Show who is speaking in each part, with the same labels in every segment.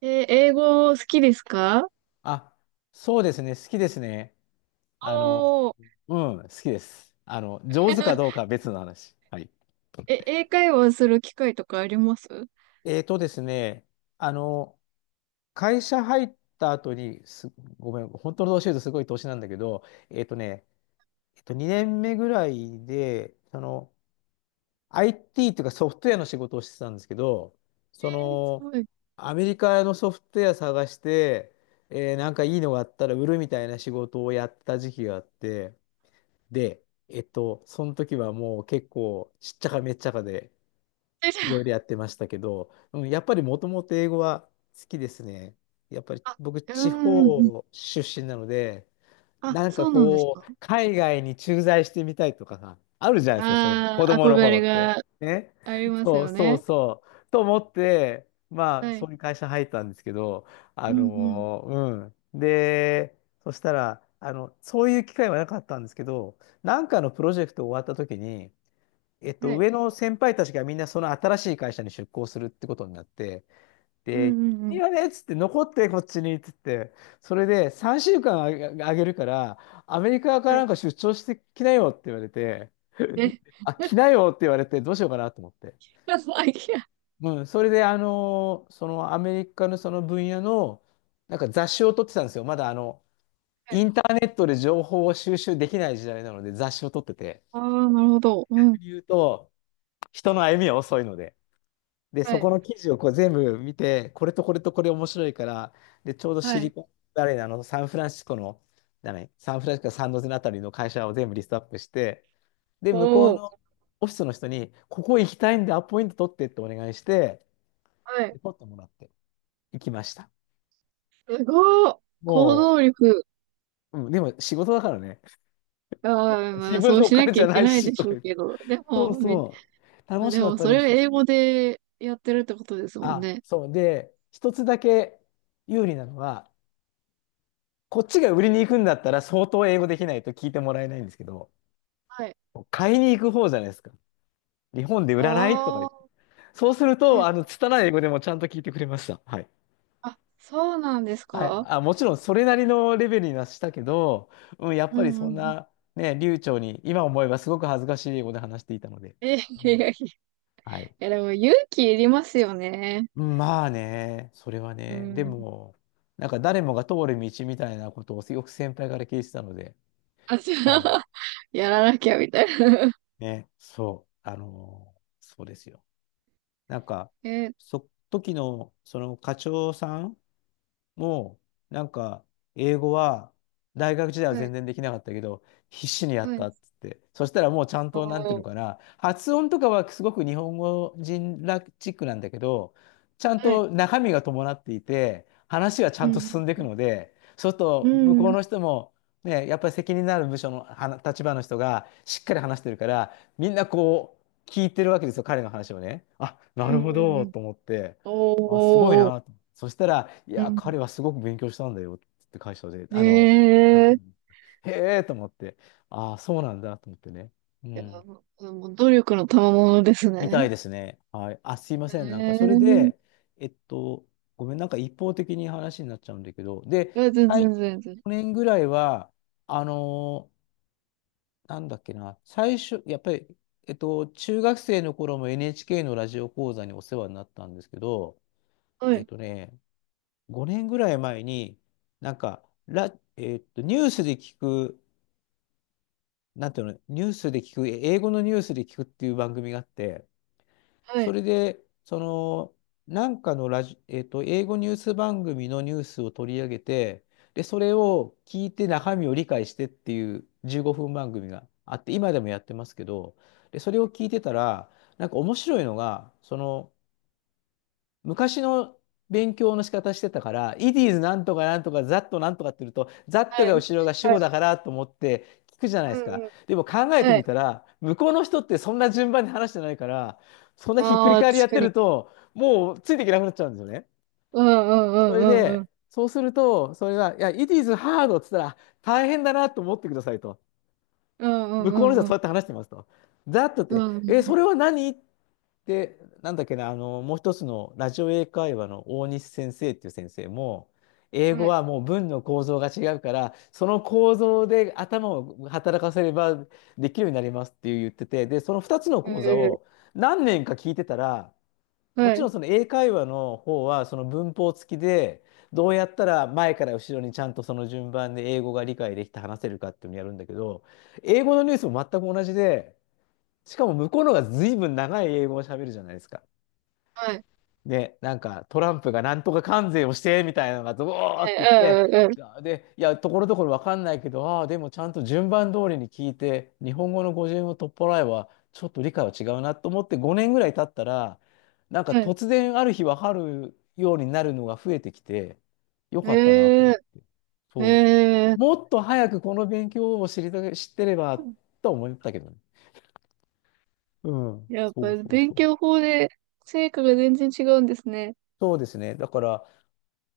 Speaker 1: 英語好きですか？
Speaker 2: あ、そうですね。好きですね。あの、
Speaker 1: おー。
Speaker 2: うん、好きです。あの、上手かどうか は別の話。はい。
Speaker 1: え、英会話する機会とかあります
Speaker 2: えーとですね、あの、会社入った後に、ごめん、本当の年言うとすごい年なんだけど、えーとね、えっと、2年目ぐらいで、その、IT というかソフトウェアの仕事をしてたんですけど、そ
Speaker 1: す
Speaker 2: の、
Speaker 1: ごい。
Speaker 2: アメリカのソフトウェア探して、なんかいいのがあったら売るみたいな仕事をやった時期があって、で、えっと、その時はもう結構しっちゃかめっちゃかで
Speaker 1: え、じ
Speaker 2: いろいろ
Speaker 1: ゃ
Speaker 2: やってましたけど、うん、やっぱりもともと英語は好きですね。やっぱり
Speaker 1: あ、あ、
Speaker 2: 僕
Speaker 1: う
Speaker 2: 地
Speaker 1: ーん。
Speaker 2: 方出身なので、
Speaker 1: あ、
Speaker 2: なん
Speaker 1: そ
Speaker 2: か
Speaker 1: うなんです
Speaker 2: こ
Speaker 1: か？
Speaker 2: う、海外に駐在してみたいとかさ、あるじゃないですか、そういうの。
Speaker 1: あ
Speaker 2: 子
Speaker 1: あー、
Speaker 2: 供
Speaker 1: 憧
Speaker 2: の頃
Speaker 1: れ
Speaker 2: って。
Speaker 1: が
Speaker 2: ね。
Speaker 1: あります
Speaker 2: そう
Speaker 1: よ
Speaker 2: そう
Speaker 1: ね。
Speaker 2: そう、と思って、まあ、
Speaker 1: はい。
Speaker 2: そういう会社入ったんですけど、
Speaker 1: うんうん。
Speaker 2: で、そしたら、あの、そういう機会はなかったんですけど、なんかのプロジェクト終わった時に、えっ
Speaker 1: は
Speaker 2: と、
Speaker 1: い。
Speaker 2: 上の先輩たちがみんなその新しい会社に出向するってことになって、
Speaker 1: うん
Speaker 2: で、
Speaker 1: うんう
Speaker 2: いい
Speaker 1: ん。
Speaker 2: よねっつって、残ってこっちにっつって、それで3週間あげ、あげるから、アメリカか
Speaker 1: は
Speaker 2: ら
Speaker 1: い。
Speaker 2: なんか出張してきなよって言われて、
Speaker 1: え、
Speaker 2: あ、来 なよって言われて、どうしようかなと思って。
Speaker 1: アイデ
Speaker 2: うん、それで、そのアメリカのその分野の、なんか雑誌を撮ってたんですよ。まだあの、
Speaker 1: は
Speaker 2: イ
Speaker 1: い。
Speaker 2: ンターネットで情報を収集できない時代なので、雑誌を撮ってて。
Speaker 1: ああ、なるほど。うん。
Speaker 2: 逆に言うと、人の歩みは遅いので。で、
Speaker 1: は
Speaker 2: そこ
Speaker 1: い。
Speaker 2: の記事をこう全部見て、これとこれとこれ面白いから、で、ちょうど
Speaker 1: は
Speaker 2: シリ
Speaker 1: い。
Speaker 2: コン、誰なの、サンフランシスコの、だね、サンフランシスコサンノゼのあたりの会社を全部リストアップして、で、向こう
Speaker 1: お
Speaker 2: の
Speaker 1: ー。
Speaker 2: オフィスの人に、ここ行きたいんでアポイント取ってってお願いして、
Speaker 1: はい。
Speaker 2: で取ってもらって行きました。
Speaker 1: すごい。行
Speaker 2: も
Speaker 1: 動力。
Speaker 2: う、うん、でも仕事だからね、
Speaker 1: ああ、ま
Speaker 2: 自
Speaker 1: あ、そ
Speaker 2: 分
Speaker 1: う
Speaker 2: のお
Speaker 1: しな
Speaker 2: 金
Speaker 1: きゃ
Speaker 2: じゃ
Speaker 1: いけ
Speaker 2: ない
Speaker 1: ない
Speaker 2: し、
Speaker 1: で
Speaker 2: と
Speaker 1: し
Speaker 2: か
Speaker 1: ょう
Speaker 2: 言っ
Speaker 1: け
Speaker 2: て。
Speaker 1: ど。で
Speaker 2: そう
Speaker 1: も、め。
Speaker 2: そう、楽し
Speaker 1: で
Speaker 2: か
Speaker 1: も、
Speaker 2: った
Speaker 1: そ
Speaker 2: で
Speaker 1: れを
Speaker 2: す。
Speaker 1: 英語でやってるってことですもん
Speaker 2: あ、
Speaker 1: ね。
Speaker 2: そう。で、一つだけ有利なのは、こっちが売りに行くんだったら相当英語できないと聞いてもらえないんですけど、
Speaker 1: はい。
Speaker 2: 買いに行く方じゃないですか。日本で売らないとか言って。
Speaker 1: あ
Speaker 2: そうする
Speaker 1: あ、は
Speaker 2: と、
Speaker 1: い。
Speaker 2: あの、拙い英語でもちゃんと聞いてくれました。はい。
Speaker 1: あ、そうなんです
Speaker 2: はい。
Speaker 1: か？
Speaker 2: あ、もちろんそれなりのレベルにはしたけど、うん、やっ
Speaker 1: う
Speaker 2: ぱり
Speaker 1: んうん
Speaker 2: そ
Speaker 1: う
Speaker 2: ん
Speaker 1: ん。
Speaker 2: な、ね、流暢に、今思えばすごく恥ずかしい英語で話していたので。
Speaker 1: え、い
Speaker 2: う
Speaker 1: やい
Speaker 2: ん。
Speaker 1: やい
Speaker 2: はい。
Speaker 1: や、でも勇気いりますよね。
Speaker 2: うんまあね、それは
Speaker 1: う
Speaker 2: ね、で
Speaker 1: ん。
Speaker 2: も、なんか誰もが通る道みたいなことをよく先輩から聞いてたので、
Speaker 1: あ、じゃ
Speaker 2: はい。
Speaker 1: あ、やらなきゃみたいな。
Speaker 2: ね、そう、そうですよ。なんか、
Speaker 1: え、
Speaker 2: 時の、その課長さん、もう、なんか、英語は、大学時代は
Speaker 1: はい、
Speaker 2: 全然できなかったけど、必死にや
Speaker 1: は
Speaker 2: っ
Speaker 1: い。
Speaker 2: たっつって。そしたらもうちゃん
Speaker 1: あ
Speaker 2: と、なんていうのか
Speaker 1: あ、
Speaker 2: な、発音とかはすごく日本語人らチックなんだけど、ちゃん
Speaker 1: はい。
Speaker 2: と中身が伴っていて、話がち
Speaker 1: う
Speaker 2: ゃんと
Speaker 1: ん。
Speaker 2: 進んでいくので、そうする
Speaker 1: う
Speaker 2: と、向
Speaker 1: ん、
Speaker 2: こ
Speaker 1: う
Speaker 2: う
Speaker 1: ん、
Speaker 2: の人も、ね、やっぱり責任のある部署のはな立場の人がしっかり話してるから、みんなこう、聞いてるわけですよ、彼の話をね。あ、な
Speaker 1: う
Speaker 2: る
Speaker 1: ん。
Speaker 2: ほ
Speaker 1: う
Speaker 2: ど、
Speaker 1: ん。
Speaker 2: と思って。あ、すごい
Speaker 1: おー。
Speaker 2: な。そしたら、いや、彼は
Speaker 1: う
Speaker 2: すごく勉強したんだよって会社で、
Speaker 1: ん。
Speaker 2: あの、なん
Speaker 1: ええ
Speaker 2: と
Speaker 1: ー
Speaker 2: も
Speaker 1: い。
Speaker 2: へえと思って、ああ、そうなんだと思ってね。う
Speaker 1: や、
Speaker 2: ん。
Speaker 1: もうもう努力の賜物です
Speaker 2: みた
Speaker 1: ね。
Speaker 2: いですね。はい。あ、すいま
Speaker 1: え
Speaker 2: せん。なんか、
Speaker 1: え
Speaker 2: それ
Speaker 1: ーい。
Speaker 2: で、えっと、ごめん、なんか一方的に話になっちゃうんだけど、で、
Speaker 1: や、全然、
Speaker 2: 去
Speaker 1: 全然。
Speaker 2: 年ぐらいは、あのーなんだっけな、最初、やっぱり、えっと、中学生の頃も NHK のラジオ講座にお世話になったんですけど、
Speaker 1: は
Speaker 2: えっ
Speaker 1: い
Speaker 2: とね、5年ぐらい前に、なんか、ラ、えーっと、ニュースで聞く、なんていうの、ニュースで聞く、英語のニュースで聞くっていう番組があって、
Speaker 1: は
Speaker 2: そ
Speaker 1: い。
Speaker 2: れで、その、なんかのラジ、えーっと、英語ニュース番組のニュースを取り上げて、で、それを聞いて中身を理解してっていう15分番組があって、今でもやってますけど、で、それを聞いてたら、なんか面白いのが、その、昔の勉強の仕方してたから、it is なんとかなんとか、ザッとなんとかって言うと、ザッ
Speaker 1: は
Speaker 2: とが
Speaker 1: い。
Speaker 2: 後ろが主
Speaker 1: は
Speaker 2: 語だ
Speaker 1: い。
Speaker 2: からと思って聞くじゃない
Speaker 1: う
Speaker 2: です
Speaker 1: ん
Speaker 2: か。
Speaker 1: うん。
Speaker 2: でも考えて
Speaker 1: はい。
Speaker 2: みたら、向こうの人ってそんな順番で話してないから、そんなひっくり
Speaker 1: ああ、確
Speaker 2: 返りやっ
Speaker 1: か
Speaker 2: て
Speaker 1: に。
Speaker 2: ると、もうついていけなくなっちゃうんですよね。
Speaker 1: うんう
Speaker 2: そ
Speaker 1: んう
Speaker 2: れ
Speaker 1: んうんうん。
Speaker 2: で、そうすると、それが、いや、it is hard って言ったら、大変だなと思ってくださいと。
Speaker 1: うんうん
Speaker 2: 向こうの人
Speaker 1: う
Speaker 2: は
Speaker 1: んう
Speaker 2: そう
Speaker 1: ん。
Speaker 2: やって話してますと。ザッとっ
Speaker 1: う
Speaker 2: て、
Speaker 1: んう
Speaker 2: え、そ
Speaker 1: ん。
Speaker 2: れは何で、なんだっけな、あの、もう一つのラジオ英会話の大西先生っていう先生も、英
Speaker 1: は
Speaker 2: 語
Speaker 1: い。
Speaker 2: はもう文の構造が違うから、その構造で頭を働かせればできるようになりますって言ってて、で、その2つの
Speaker 1: え
Speaker 2: 講座
Speaker 1: え。
Speaker 2: を何年か聞いてたら、も
Speaker 1: は
Speaker 2: ち
Speaker 1: い。
Speaker 2: ろんその英会話の方はその文法付きで、どうやったら前から後ろにちゃんとその順番で英語が理解できて話せるかっていうのをやるんだけど、英語のニュースも全く同じで、しかも向こうの方が随分長い英語を喋るじゃないですか。
Speaker 1: はい。
Speaker 2: ね、なんかトランプがなんとか関税をしてみたいなのが、ドーっ
Speaker 1: はい。
Speaker 2: て言って、
Speaker 1: うんうんうん。
Speaker 2: で、いや、ところどころわかんないけど、ああ、でもちゃんと順番通りに聞いて、日本語の語順を取っ払えば、ちょっと理解は違うなと思って5年ぐらい経ったら、なんか
Speaker 1: はい。
Speaker 2: 突然ある日わかるようになるのが増えてきて、よかったなと
Speaker 1: え
Speaker 2: 思
Speaker 1: え。
Speaker 2: って。
Speaker 1: え
Speaker 2: そう。
Speaker 1: え。
Speaker 2: もっと早くこの勉強を知りた、知ってればと思ったけどね。うん。
Speaker 1: やっ
Speaker 2: そ
Speaker 1: ぱ
Speaker 2: うそう
Speaker 1: 勉
Speaker 2: そ
Speaker 1: 強
Speaker 2: う。
Speaker 1: 法で成果が全然違うんですね。
Speaker 2: そうですね。だから、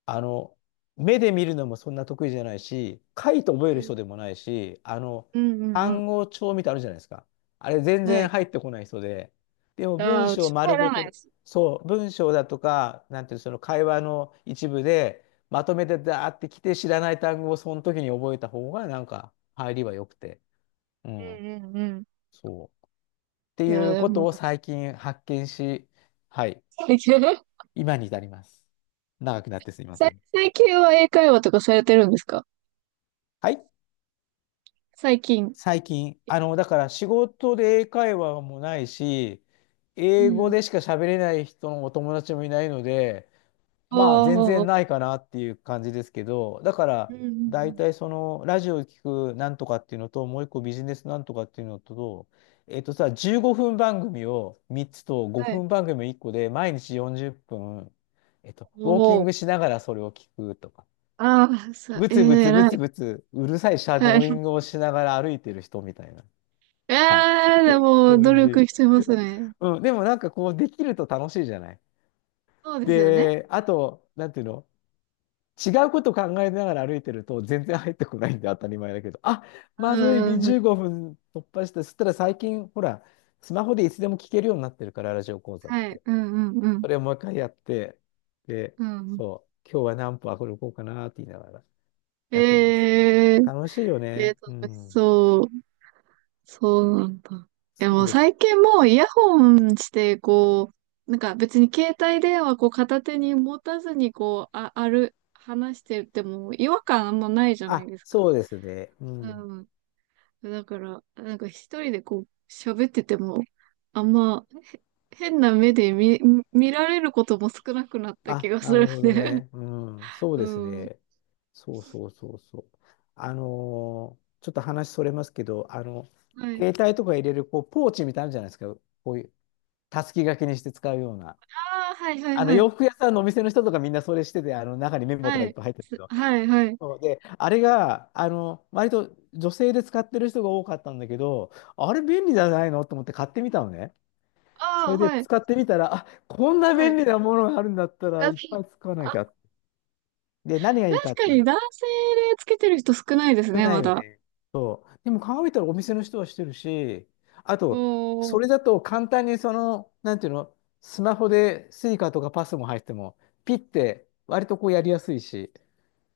Speaker 2: あの、目で見るのもそんな得意じゃないし、書いて
Speaker 1: う
Speaker 2: 覚える
Speaker 1: ん。
Speaker 2: 人でもないし、あの、
Speaker 1: うんうんうん。
Speaker 2: 単語帳みたいなのあるじゃないですか。あれ全
Speaker 1: は
Speaker 2: 然
Speaker 1: い。
Speaker 2: 入ってこない人で、でも
Speaker 1: あ
Speaker 2: 文
Speaker 1: あ、う
Speaker 2: 章
Speaker 1: ちも
Speaker 2: 丸
Speaker 1: 入ら
Speaker 2: ご
Speaker 1: ない
Speaker 2: と、
Speaker 1: です。
Speaker 2: そう、文章だとか、なんていうの、その会話の一部で、まとめてダーってきて知らない単語をその時に覚えた方がなんか入りは良くて。う
Speaker 1: う
Speaker 2: ん、
Speaker 1: んうんうん。
Speaker 2: そう。って
Speaker 1: い
Speaker 2: い
Speaker 1: や、
Speaker 2: う
Speaker 1: で
Speaker 2: ことを
Speaker 1: も、
Speaker 2: 最近発見し、はい、
Speaker 1: 最近、
Speaker 2: 今に至ります。長くなってすみませ
Speaker 1: 最
Speaker 2: ん。
Speaker 1: 最近は英会話とかされてるんですか？
Speaker 2: はい。
Speaker 1: 最近。
Speaker 2: 最近、だから仕事で英会話もないし、
Speaker 1: う
Speaker 2: 英語
Speaker 1: ん。
Speaker 2: でしか喋れない人のお友達もいないので、
Speaker 1: あ
Speaker 2: まあ全
Speaker 1: あ、あ
Speaker 2: 然
Speaker 1: あ、
Speaker 2: ないかなっていう感じですけど、だか
Speaker 1: うん
Speaker 2: ら
Speaker 1: うんう
Speaker 2: 大
Speaker 1: ん。
Speaker 2: 体そのラジオを聞くなんとかっていうのと、もう一個ビジネスなんとかっていうのと、えっとさ、15分番組を3つと
Speaker 1: は
Speaker 2: 5
Speaker 1: い。
Speaker 2: 分番組1個で毎日40分、ウォーキ
Speaker 1: も
Speaker 2: ング
Speaker 1: う、
Speaker 2: しながらそれを聞くとか、
Speaker 1: ああ、さ、
Speaker 2: ブ
Speaker 1: えー、
Speaker 2: ツブツブ
Speaker 1: 偉
Speaker 2: ツ
Speaker 1: い。
Speaker 2: ブツうるさいシャ
Speaker 1: は
Speaker 2: ド
Speaker 1: い。
Speaker 2: ーイン グをしながら歩いてる人みたいな。
Speaker 1: え
Speaker 2: はい。
Speaker 1: ー、で
Speaker 2: そう
Speaker 1: も、
Speaker 2: いう
Speaker 1: 努
Speaker 2: 感じ。
Speaker 1: 力してますね。
Speaker 2: うん、でもなんかこう、できると楽しいじゃない。
Speaker 1: そうですよね。
Speaker 2: で、あと、なんていうの、違うこと考えながら歩いてると全然入ってこないんで当たり前だけど、あ、
Speaker 1: う
Speaker 2: まずい、
Speaker 1: んうんう
Speaker 2: 15
Speaker 1: ん。
Speaker 2: 分突破して、そしたら最近、ほら、スマホでいつでも聞けるようになってるから、ラジオ講座っ
Speaker 1: はい。
Speaker 2: て。
Speaker 1: うんうんうん。
Speaker 2: それをもう一回やって、で、
Speaker 1: うん。
Speaker 2: そう、今日は何歩歩こうかなって言いながら
Speaker 1: え
Speaker 2: やってます。
Speaker 1: ー、
Speaker 2: 楽しいよ
Speaker 1: えー、
Speaker 2: ね。う
Speaker 1: 楽し
Speaker 2: ん。
Speaker 1: そう。そうなんだ。え、
Speaker 2: そ
Speaker 1: も
Speaker 2: う
Speaker 1: う
Speaker 2: です。
Speaker 1: 最近もうイヤホンして、こう、なんか別に携帯電話こう片手に持たずにこう、あ、ある、話してても違和感あんまないじゃない
Speaker 2: あ、
Speaker 1: ですか。
Speaker 2: そうですね。う
Speaker 1: う
Speaker 2: ん。
Speaker 1: ん。だから、なんか一人でこう喋ってても、あんま、へ、変な目で見、見られることも少なくなった気
Speaker 2: あ、
Speaker 1: がす
Speaker 2: なる
Speaker 1: る
Speaker 2: ほど
Speaker 1: ね。
Speaker 2: ね。うん、そ う
Speaker 1: う
Speaker 2: です
Speaker 1: ん。
Speaker 2: ね。そうそうそうそう。ちょっと話それますけど、
Speaker 1: はい。
Speaker 2: 携帯とか入れるこうポーチみたいなのあるじゃないですか。こういう、たすき掛けにして使うような。
Speaker 1: ああ、はいはいはい。
Speaker 2: 洋服屋さんのお店の人とかみんなそれしてて、中にメモと
Speaker 1: は
Speaker 2: かいっ
Speaker 1: い。
Speaker 2: ぱい入ってるけど。
Speaker 1: はいはい。
Speaker 2: そうで、あれが、割と女性で使ってる人が多かったんだけど、あれ便利じゃないのと思って買ってみたのね。そ
Speaker 1: ああ、
Speaker 2: れで
Speaker 1: はい。
Speaker 2: 使ってみたら、あ、こんな
Speaker 1: は
Speaker 2: 便
Speaker 1: い。
Speaker 2: 利なものがあるんだったら
Speaker 1: あ、
Speaker 2: いっぱい使わな
Speaker 1: あ、
Speaker 2: きゃ。で、何がいいか
Speaker 1: 確
Speaker 2: っ
Speaker 1: か
Speaker 2: て、
Speaker 1: に男性でつけてる人少ないです
Speaker 2: 少
Speaker 1: ね、
Speaker 2: な
Speaker 1: ま
Speaker 2: いよ
Speaker 1: だ。
Speaker 2: ね。でも考えたらお店の人はしてるし、あ
Speaker 1: お
Speaker 2: と、それ
Speaker 1: ー、
Speaker 2: だと簡単にその、なんていうの、スマホでスイカとかパスも入っても、ピッて割とこうやりやすいし、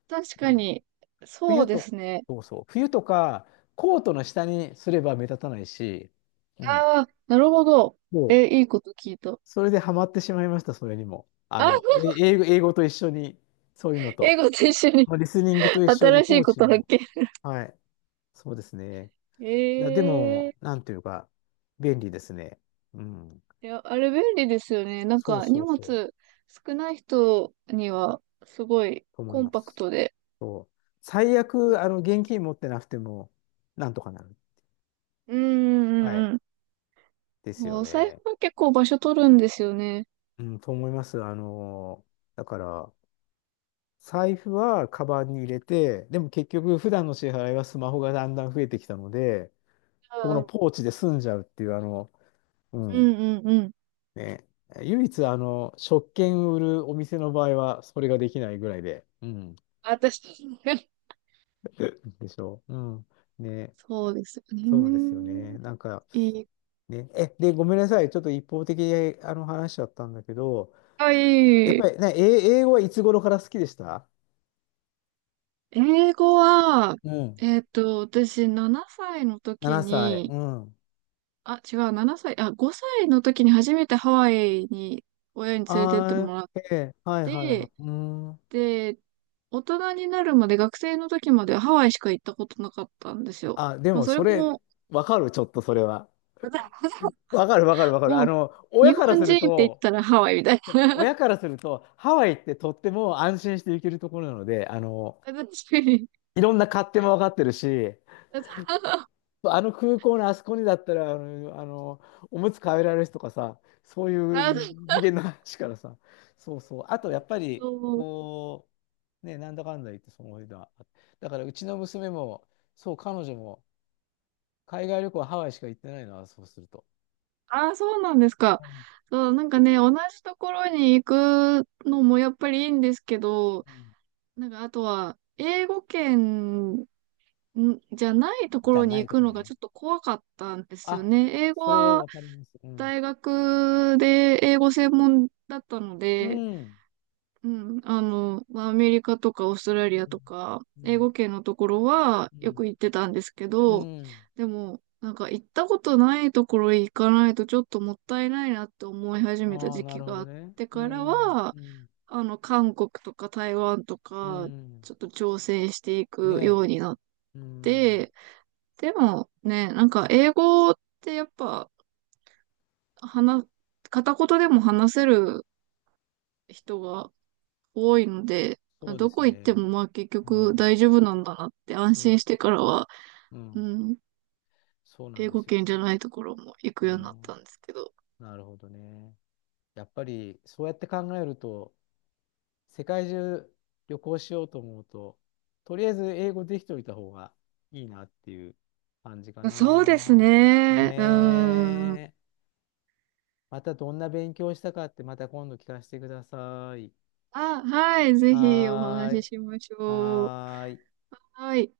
Speaker 1: 確
Speaker 2: う
Speaker 1: か
Speaker 2: ん。
Speaker 1: に。そう
Speaker 2: 冬
Speaker 1: で
Speaker 2: と、
Speaker 1: すね。
Speaker 2: そうそう、冬とかコートの下にすれば目立たないし、うん、
Speaker 1: ああ、なるほど。
Speaker 2: そ
Speaker 1: え、
Speaker 2: う、
Speaker 1: いいこと聞いた。
Speaker 2: それでハマってしまいました、それにも。
Speaker 1: あ、
Speaker 2: 英語、英語と一緒に、そういうの
Speaker 1: 英
Speaker 2: と、
Speaker 1: 語と一緒に
Speaker 2: まあリスニングと一緒に
Speaker 1: 新し
Speaker 2: ポ
Speaker 1: い
Speaker 2: ー
Speaker 1: こ
Speaker 2: チ
Speaker 1: と発
Speaker 2: も、
Speaker 1: 見。
Speaker 2: はい、そうですね。いや、で
Speaker 1: ええ。
Speaker 2: も、なんていうか、便利ですね。うん。
Speaker 1: いや、あれ便利ですよね。なん
Speaker 2: そう
Speaker 1: か荷
Speaker 2: そう
Speaker 1: 物
Speaker 2: そう。
Speaker 1: 少ない人にはすごい
Speaker 2: と思い
Speaker 1: コン
Speaker 2: ま
Speaker 1: パク
Speaker 2: す。
Speaker 1: トで。
Speaker 2: そう。最
Speaker 1: う。
Speaker 2: 悪、現金持ってなくても、なんとかなる。
Speaker 1: うんう
Speaker 2: は
Speaker 1: ん
Speaker 2: い。
Speaker 1: うん。
Speaker 2: で
Speaker 1: う
Speaker 2: すよ
Speaker 1: お財
Speaker 2: ね。
Speaker 1: 布は結構場所取るんですよね。
Speaker 2: うん、と思います。だから、財布はカバンに入れて、でも結局、普段の支払いはスマホがだんだん増えてきたので、
Speaker 1: う
Speaker 2: この
Speaker 1: ん
Speaker 2: ポーチで済んじゃうっていう、う
Speaker 1: う
Speaker 2: ん、
Speaker 1: んうんうん。
Speaker 2: ね。唯一、食券売るお店の場合は、それができないぐらいで、うん。
Speaker 1: 私、
Speaker 2: でしょう。うん。ね。
Speaker 1: そうですよ
Speaker 2: そうですよね。
Speaker 1: ね。
Speaker 2: なんか、
Speaker 1: いい。
Speaker 2: ね。え、で、ごめんなさい。ちょっと一方的に話しちゃったんだけど、
Speaker 1: は
Speaker 2: やっ
Speaker 1: い。
Speaker 2: ぱりね、英語はいつ頃から好きでした？
Speaker 1: 英語は、
Speaker 2: うん。
Speaker 1: えっと、私7歳の時
Speaker 2: 7歳。
Speaker 1: に、
Speaker 2: うん。
Speaker 1: あ、違う、7歳、あ、5歳の時に初めてハワイに親に連れてって
Speaker 2: あ
Speaker 1: もらっ
Speaker 2: ー、ええ、はいはいは
Speaker 1: で、
Speaker 2: い。うん。
Speaker 1: で、大人になるまで学生の時までハワイしか行ったことなかったんですよ。
Speaker 2: あ、で
Speaker 1: まあ、
Speaker 2: も
Speaker 1: それ
Speaker 2: それ、
Speaker 1: も、
Speaker 2: わかる、ちょっとそれは。わかるわかるわかる。
Speaker 1: もう、
Speaker 2: 親
Speaker 1: 日
Speaker 2: から
Speaker 1: 本
Speaker 2: す
Speaker 1: 人
Speaker 2: る
Speaker 1: って言っ
Speaker 2: と、
Speaker 1: たらハワイみたい
Speaker 2: 親からすると、ハワイってとっても安心して行けるところなので、
Speaker 1: な。
Speaker 2: いろんな勝手もわかってるし、
Speaker 1: 私、
Speaker 2: あの空港のあそこにだったら、おむつ買えられる人とかさ、そういう
Speaker 1: あ、
Speaker 2: 次元の話からさ、そうそう。あと、やっぱり、
Speaker 1: そう、
Speaker 2: こう、ね、なんだかんだ言って、その間、だから、うちの娘も、そう、彼女も、海外旅行はハワイしか行ってないのは、そうすると。
Speaker 1: あ、そうなんですか。
Speaker 2: うん
Speaker 1: そう、なんかね、同じところに行くのもやっぱりいいんですけど、
Speaker 2: うん、
Speaker 1: なんかあとは、英語圏んじゃないとこ
Speaker 2: じゃ
Speaker 1: ろに
Speaker 2: な
Speaker 1: 行
Speaker 2: いと
Speaker 1: く
Speaker 2: こ
Speaker 1: のがち
Speaker 2: ね。
Speaker 1: ょっと怖かったんですよ
Speaker 2: あ、
Speaker 1: ね。英語
Speaker 2: それは
Speaker 1: は、
Speaker 2: わかります。うん。
Speaker 1: 大学で英語専門だったの
Speaker 2: う
Speaker 1: で、
Speaker 2: ん。
Speaker 1: うん、あの、まあアメリカとかオーストラリ
Speaker 2: う
Speaker 1: ア
Speaker 2: ん。
Speaker 1: とか、
Speaker 2: う
Speaker 1: 英
Speaker 2: ん。
Speaker 1: 語圏のところは
Speaker 2: う
Speaker 1: よ
Speaker 2: ん。
Speaker 1: く行ってたんですけ
Speaker 2: う
Speaker 1: ど、
Speaker 2: ん。
Speaker 1: でも、なんか行ったことないところへ行かないとちょっともったいないなって思い始めた
Speaker 2: ああ、
Speaker 1: 時
Speaker 2: な
Speaker 1: 期
Speaker 2: るほ
Speaker 1: があ
Speaker 2: ど
Speaker 1: っ
Speaker 2: ね。
Speaker 1: て
Speaker 2: う
Speaker 1: から
Speaker 2: ん。
Speaker 1: は、
Speaker 2: うん。
Speaker 1: あの、韓国とか台湾と
Speaker 2: う
Speaker 1: か、
Speaker 2: ん。
Speaker 1: ちょっと挑戦してい
Speaker 2: ね
Speaker 1: くようになっ
Speaker 2: え。うん、
Speaker 1: て、でもね、なんか英語ってやっぱ話、片言でも話せる人が多いので、
Speaker 2: そうで
Speaker 1: ど
Speaker 2: す
Speaker 1: こ行って
Speaker 2: ね。
Speaker 1: もまあ結
Speaker 2: う
Speaker 1: 局
Speaker 2: ん、
Speaker 1: 大丈夫なんだなって安心
Speaker 2: ね、
Speaker 1: してからは、
Speaker 2: う
Speaker 1: う
Speaker 2: ん、
Speaker 1: ん、
Speaker 2: そうな
Speaker 1: 英
Speaker 2: んで
Speaker 1: 語
Speaker 2: す
Speaker 1: 圏
Speaker 2: よ。
Speaker 1: じゃないところも行く
Speaker 2: え
Speaker 1: ようになっ
Speaker 2: ー、
Speaker 1: たんですけど。
Speaker 2: なるほどね。やっぱりそうやって考えると、世界中旅行しようと思うと、とりあえず英語できておいた方がいいなっていう感じか
Speaker 1: そうです
Speaker 2: な。ね
Speaker 1: ね。うん。
Speaker 2: え。またどんな勉強したかってまた今度聞かせてください。
Speaker 1: あ、はい、ぜひお
Speaker 2: はー
Speaker 1: 話し
Speaker 2: い。
Speaker 1: しましょう。
Speaker 2: はーい。
Speaker 1: はい。